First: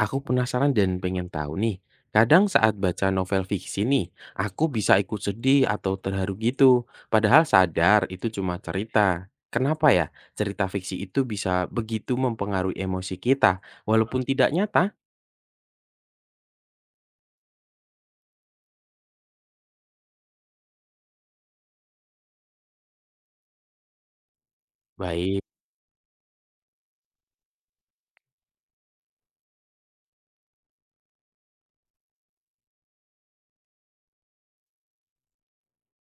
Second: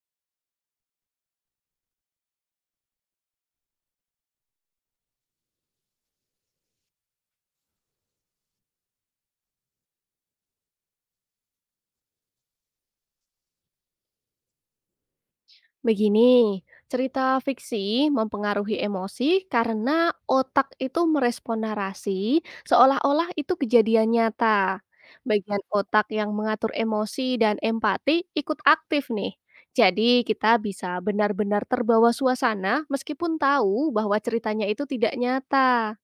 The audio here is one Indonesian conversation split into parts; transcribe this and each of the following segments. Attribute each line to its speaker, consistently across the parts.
Speaker 1: Aku penasaran dan pengen tahu nih. Kadang saat baca novel fiksi nih, aku bisa ikut sedih atau terharu gitu. Padahal sadar itu cuma cerita. Kenapa ya cerita fiksi itu bisa begitu mempengaruhi emosi kita walaupun tidak nyata?
Speaker 2: Begini, cerita fiksi mempengaruhi emosi karena otak itu merespon narasi seolah-olah itu kejadian nyata.
Speaker 1: Baik.
Speaker 2: Bagian otak yang mengatur emosi dan empati ikut aktif nih. Jadi kita bisa benar-benar terbawa suasana meskipun tahu bahwa ceritanya itu tidak nyata.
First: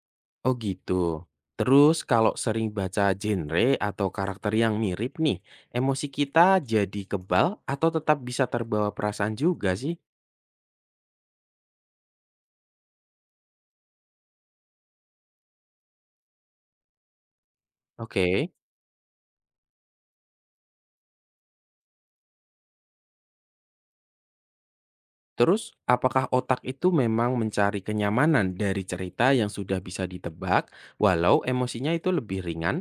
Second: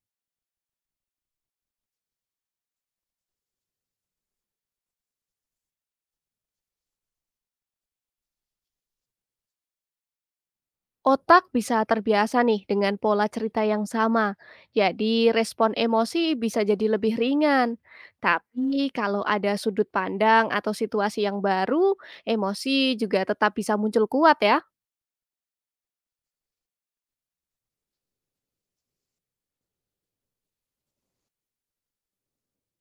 Speaker 1: Oh gitu. Terus kalau sering baca genre atau karakter yang mirip nih, emosi kita jadi kebal atau tetap bisa terbawa perasaan juga sih?
Speaker 2: Otak bisa terbiasa nih dengan pola cerita yang sama, jadi respon emosi bisa jadi lebih ringan.
Speaker 1: Oke.
Speaker 2: Tapi kalau ada sudut pandang atau situasi yang baru, emosi juga tetap bisa muncul kuat ya.
Speaker 1: Terus, apakah otak itu memang mencari kenyamanan dari cerita yang sudah bisa ditebak, walau emosinya itu lebih ringan?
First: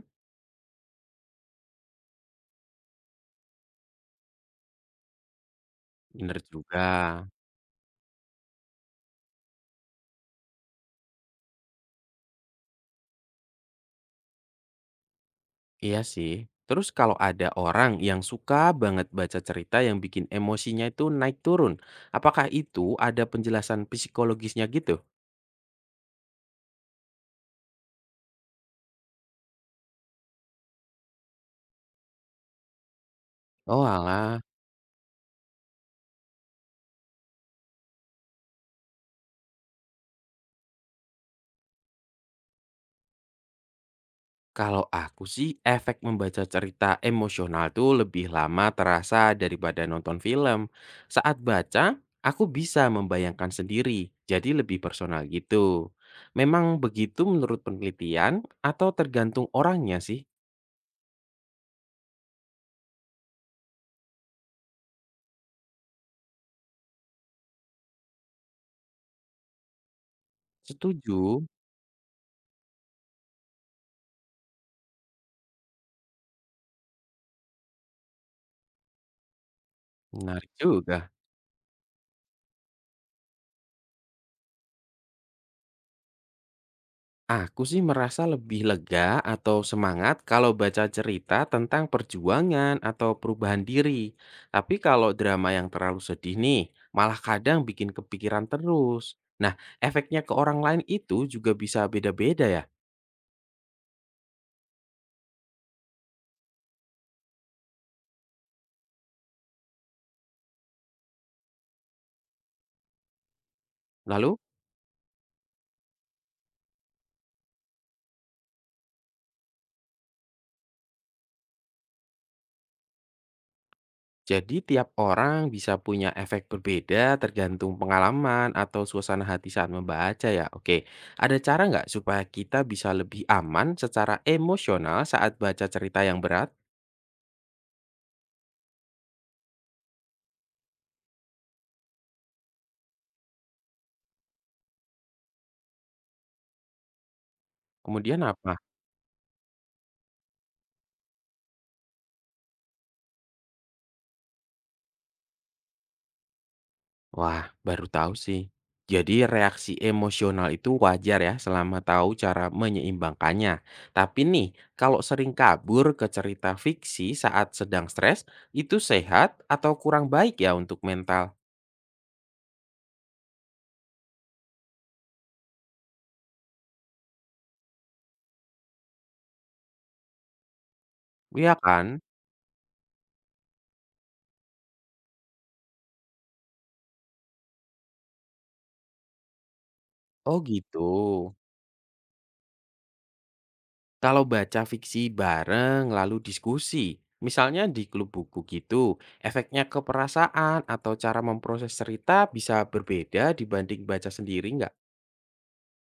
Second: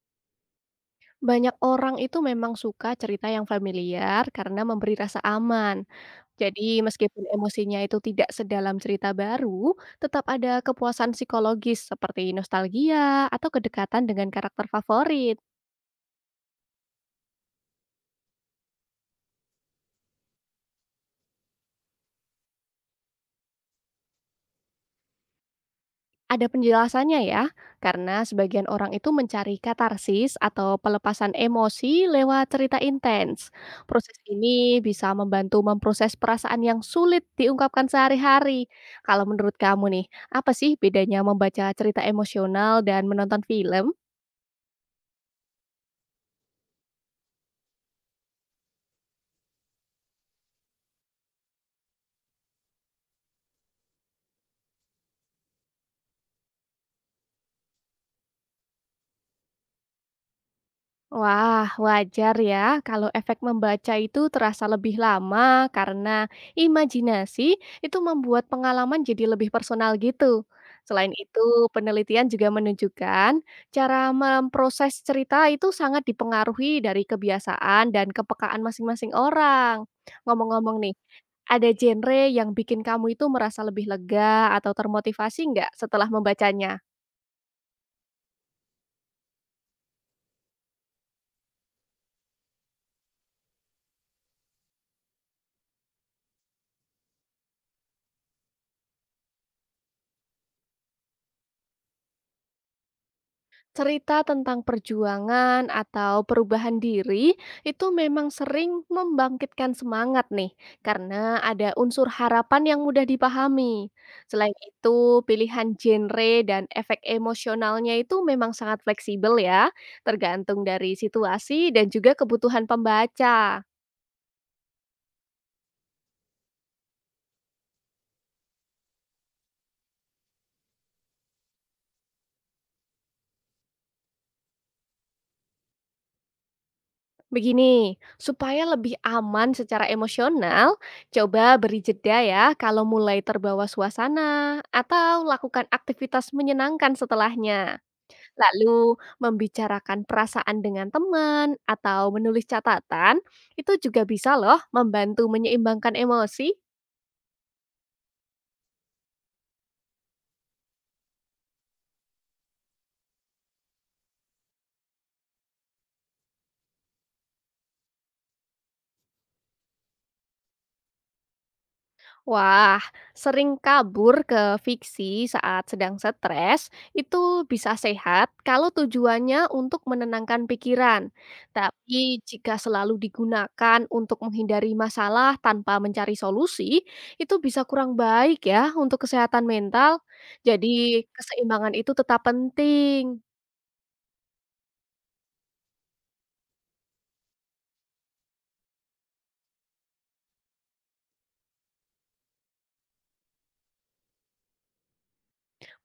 Speaker 2: Banyak orang itu memang suka cerita yang familiar karena memberi rasa aman.
Speaker 1: Bener
Speaker 2: Jadi
Speaker 1: juga.
Speaker 2: meskipun emosinya itu tidak sedalam cerita baru, tetap ada kepuasan psikologis seperti nostalgia atau kedekatan dengan karakter favorit.
Speaker 1: Iya sih. Terus kalau ada orang yang suka banget baca cerita yang bikin emosinya itu naik turun, apakah itu ada penjelasan psikologisnya gitu?
Speaker 2: Ada penjelasannya ya, karena sebagian orang itu mencari katarsis atau pelepasan emosi lewat cerita intens.
Speaker 1: Oh
Speaker 2: Proses
Speaker 1: alah.
Speaker 2: ini bisa membantu memproses perasaan yang sulit diungkapkan sehari-hari. Kalau menurut kamu nih, apa sih bedanya membaca cerita emosional dan menonton film?
Speaker 1: Kalau aku sih, efek membaca cerita emosional tuh lebih lama terasa daripada nonton film. Saat baca, aku bisa membayangkan sendiri, jadi lebih personal gitu. Memang begitu menurut penelitian atau tergantung orangnya sih?
Speaker 2: Wah, wajar ya kalau efek membaca itu terasa lebih lama karena imajinasi itu membuat pengalaman jadi lebih personal gitu. Selain itu,
Speaker 1: Setuju.
Speaker 2: penelitian juga menunjukkan cara memproses cerita itu sangat dipengaruhi dari kebiasaan dan kepekaan masing-masing orang.
Speaker 1: Menarik
Speaker 2: Ngomong-ngomong nih,
Speaker 1: juga.
Speaker 2: ada genre yang bikin kamu itu merasa lebih lega atau termotivasi nggak setelah membacanya?
Speaker 1: Aku sih merasa lebih lega atau semangat kalau baca cerita tentang perjuangan atau perubahan diri. Tapi kalau drama yang terlalu sedih nih, malah kadang bikin kepikiran terus. Nah, efeknya ke orang lain itu juga bisa beda-beda ya.
Speaker 2: Cerita tentang perjuangan atau perubahan diri itu memang sering membangkitkan semangat nih, karena ada unsur harapan yang mudah dipahami.
Speaker 1: Lalu,
Speaker 2: Selain itu, pilihan genre dan efek emosionalnya itu memang sangat fleksibel ya, tergantung dari situasi dan juga kebutuhan pembaca.
Speaker 1: jadi tiap orang bisa punya efek berbeda tergantung pengalaman atau suasana hati saat membaca ya. Oke, ada cara nggak supaya kita bisa lebih aman secara emosional saat baca cerita yang berat?
Speaker 2: Begini, supaya lebih aman secara emosional, coba beri jeda ya kalau mulai terbawa suasana atau lakukan aktivitas menyenangkan setelahnya.
Speaker 1: Kemudian apa?
Speaker 2: Lalu, membicarakan perasaan dengan teman atau menulis catatan, itu juga bisa loh membantu menyeimbangkan emosi.
Speaker 1: Wah, baru tahu sih. Jadi reaksi emosional itu wajar ya selama tahu cara menyeimbangkannya. Tapi nih, kalau sering kabur ke cerita fiksi saat sedang stres, itu sehat atau kurang baik ya untuk mental?
Speaker 2: Wah, sering kabur ke fiksi saat sedang stres itu bisa sehat kalau tujuannya untuk menenangkan pikiran.
Speaker 1: Iya kan?
Speaker 2: Tapi jika selalu digunakan untuk menghindari masalah tanpa mencari solusi, itu bisa kurang baik ya untuk kesehatan mental.
Speaker 1: Oh
Speaker 2: Jadi,
Speaker 1: gitu.
Speaker 2: keseimbangan itu tetap penting.
Speaker 1: Kalau baca fiksi bareng lalu diskusi, misalnya di klub buku gitu, efeknya ke perasaan atau cara memproses cerita bisa berbeda dibanding baca sendiri nggak?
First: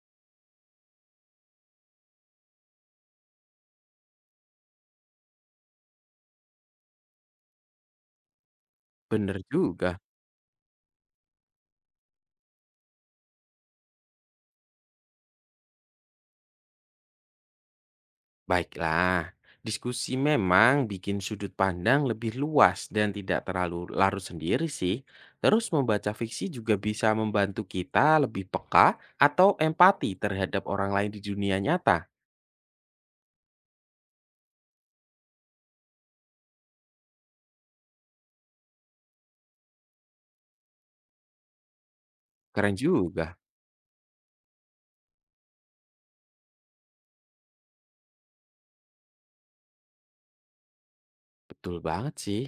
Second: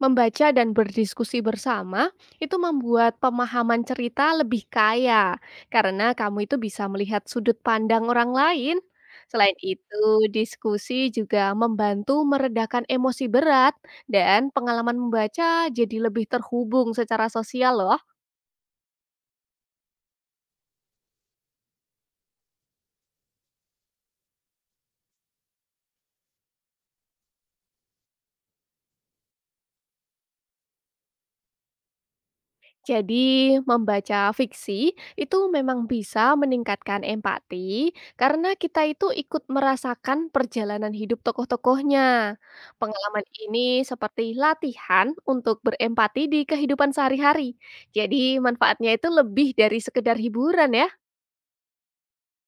Speaker 2: Membaca dan berdiskusi bersama itu membuat pemahaman cerita lebih kaya karena kamu itu bisa melihat sudut pandang orang lain.
Speaker 1: Bener
Speaker 2: Selain
Speaker 1: juga.
Speaker 2: itu, diskusi juga membantu meredakan emosi berat dan pengalaman membaca jadi lebih terhubung secara sosial loh.
Speaker 1: Baiklah, diskusi memang bikin sudut pandang lebih luas dan tidak terlalu larut sendiri sih. Terus membaca fiksi juga bisa membantu kita lebih peka atau empati terhadap orang lain di dunia nyata.
Speaker 2: Jadi, membaca fiksi itu memang bisa meningkatkan empati karena kita itu ikut merasakan perjalanan hidup tokoh-tokohnya.
Speaker 1: Keren
Speaker 2: Pengalaman
Speaker 1: juga.
Speaker 2: ini seperti latihan untuk berempati di kehidupan sehari-hari. Jadi, manfaatnya itu lebih dari sekedar hiburan ya.
Speaker 1: Betul banget sih.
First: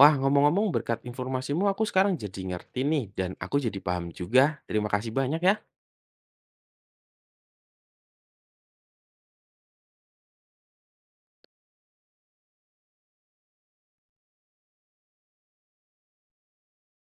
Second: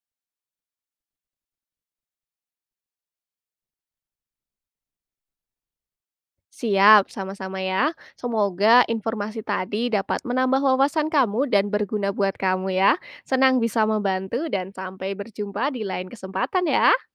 Speaker 1: Wah, ngomong-ngomong berkat informasimu aku sekarang jadi ngerti nih dan aku jadi paham juga. Terima kasih banyak ya.
Speaker 2: Siap, sama-sama ya. Semoga informasi tadi dapat menambah wawasan kamu dan berguna buat kamu ya. Senang bisa membantu dan sampai berjumpa di lain kesempatan ya.